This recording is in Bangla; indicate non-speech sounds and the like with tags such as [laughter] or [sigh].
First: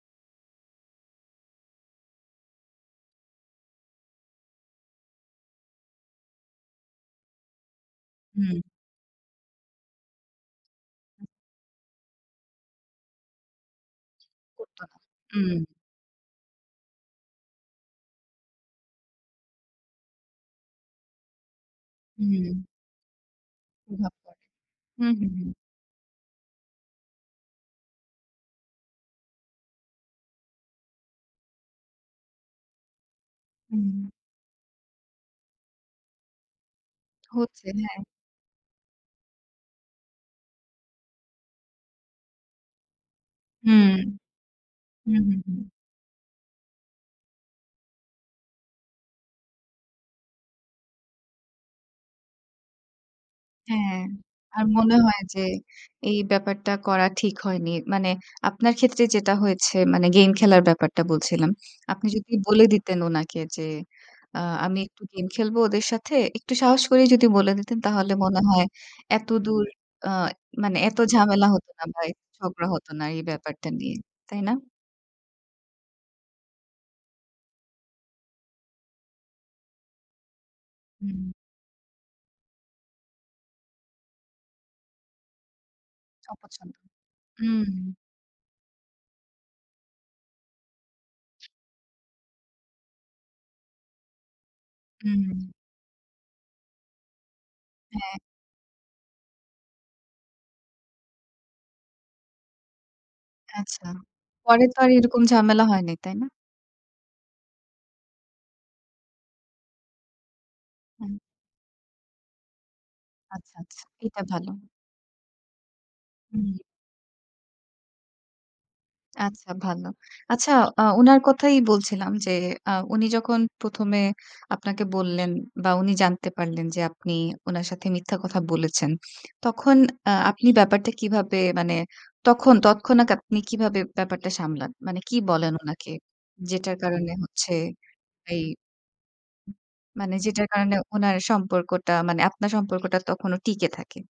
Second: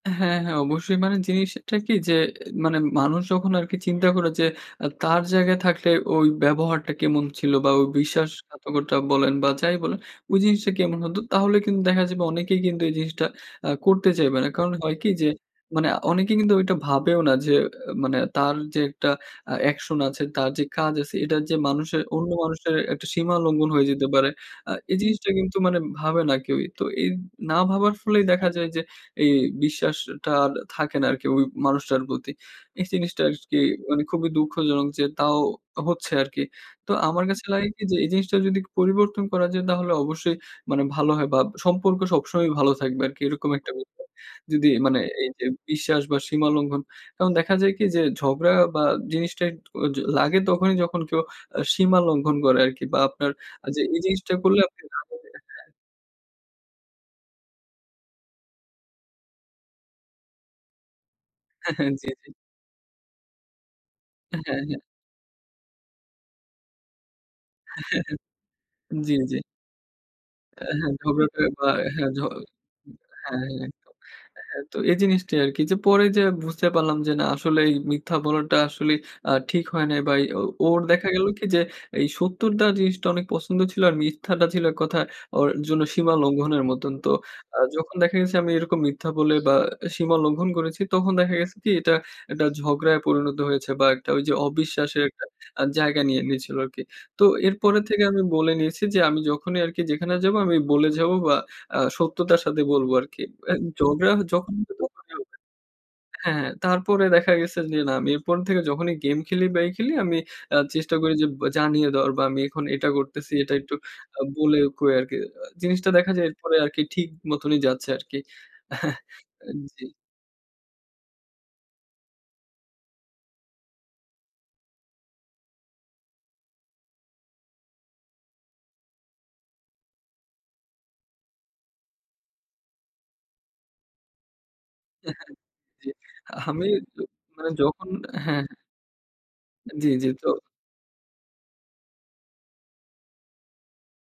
হ্যাঁ, হ্যাঁ অবশ্যই মানে জিনিসটা কি যে মানে মানুষ যখন আরকি চিন্তা করে যে আ তার জায়গায় থাকলে ওই ব্যবহারটা কেমন ছিল বা ওই হুম। বিশ্বাসঘাতকতা বলেন বা যাই বলেন ওই জিনিসটা কেমন হতো তাহলে কিন্তু দেখা যাবে অনেকেই কিন্তু এই জিনিসটা আ করতে চাইবে না। কারণ হয় [unintelligible] কি যে উম মানে আ অনেকে কিন্তু ওইটা ভাবেও না যে আ মানে তার যে একটা আ অ্যাকশন আছে, তার যে কাজ আছে এটা যে মানুষের অন্য হুম। মানুষের একটা সীমা লঙ্ঘন হয়ে যেতে প্রভাব পারে। পড়ে, আ এই হুম, জিনিসটা হুম, হুম। কিন্তু মানে ভাবে না কেউই। তো এই না ভাবার ফলেই দেখা যায় যে, এই বিশ্বাসটা আর থাকে না আরকি ওই মানুষটার প্রতি। এই জিনিসটা আরকি হুম। মানে খুবই দুঃখজনক যে তাও হচ্ছে আরকি। তো আমার কাছে লাগে হচ্ছে কি যে হ্যাঁ। এই জিনিসটা যদি পরিবর্তন করা যায় তাহলে অবশ্যই মানে ভালো হয় বা সম্পর্ক সবসময়ই ভালো থাকবে আরকি এরকম একটা হুম, বিষয়। যদি মানে হুম, হুম, এইযে হুম। বিশ্বাস বা সীমা লঙ্ঘন। তখন দেখা যায় কি যে ঝগড়া বা জিনিসটা এট অ য লাগে তখনই যখন কেউ আ সীমা লঙ্ঘন করে আরকি বা আপনার আ যে হ্যাঁ। এই জিনিসটা করলে আর আপনি মনে হয় যে [unintelligible] এই ব্যাপারটা করা ঠিক হয়নি। মানে আপনার ক্ষেত্রে যেটা হয়েছে মানে গেম খেলার ব্যাপারটা বলছিলাম। [chuckles] জি, আপনি জি। যদি বলে দিতেন ওনাকে যে অ্যা আ হ্যাঁ, আমি হ্যাঁ। একটু গেম খেলবো ওদের সাথে একটু সাহস করেই যদি বলে দিতেন তাহলে [chuckles] মনে হয় জি, জি। এতদূর আ অ্যা মানে হ্যাঁ এত ঝগড়াটা ঝামেলা বা হতো না বা হ্যাঁ ঝ এত ঝগড়া হত না এই হ্যাঁ, ব্যাপারটা হ্যাঁ। নিয়ে। তাই না? হ্যাঁ, তো এই জিনিসটা আরকি যে পরে যেয়ে বুঝতে পারলাম যে না আসলেই এই মিথ্যা বলাটা আসলেই আ ঠিক হয় নাই। বা এ ও ওর দেখা গেল হুম। কি যে এই [unintelligible] জিনিসটা অনেক পছন্দ ছিল। আর মিথ্যাটা ছিল এক কথায় ওর জন্য সীমা লঙ্ঘনের অপছন্দ। মত। তো আ উম হুম। যখন দেখা গেছে আমি এরকম মিথ্যা বলে বা সীমা লঙ্ঘন করেছি। তখন দেখা গেছে কি এটা একটা ঝগড়ায় পরিণত হয়েছে বা একটা ওইযে অবিশ্বাসের একটা উম আ জায়গা নিয়ে নিয়েছিল আরকি। তো এরপরে থেকে হ্যাঁ। আমি বলে নিয়েছি যে আমি যখনই আরকি যেখানে যাবো আমি বলে যাবো বা আ সত্যতার সাথে বলবো আরকি। অ্যা আচ্ছা, ঝগড়া যখন পরে তো আর এরকম [unintelligible] ঝামেলা হয়নি, তাই না? হ্যাঁ, তারপরে দেখা গেছে যে না আমি এরপর থেকে যখনই গেম খেলি বা এই খেলি আমি আ চেষ্টা করি হুম। যে ব জানিয়ে দেওয়ার বা আমি এখন এটা করতেছি এটা আচ্ছা, একটু আচ্ছা এটা আ ভালো। বলে কয়ে আরকি আ জিনিসটা দেখা যায় এরপরে উম আরকি ঠিক মতনই যাচ্ছে আরকি। [chuckles] আচ্ছা অ্যা জি। ভালো। আচ্ছা আ উনার কথাই বলছিলাম যে আ উনি যখন ১ম এ আপনাকে বললেন বা উনি জানতে পারলেন যে আপনি উনার সাথে মিথ্যা কথা বলেছেন। তখন আ আপনি ব্যাপারটা কিভাবে মানে তখন তৎক্ষণাৎ আপনি কিভাবে ব্যাপারটা সামলান? মানে কী [chuckles] বলেন জি, উনাকে আমি যেটার তো কারণে মানে হচ্ছে যখন হ্যাঁ, এই হ্যাঁ। জি, জি মানে তো যেটার কারণে উনার সম্পর্কটা মানে আপনার সম্পর্কটা তখনও টিকে থাকে।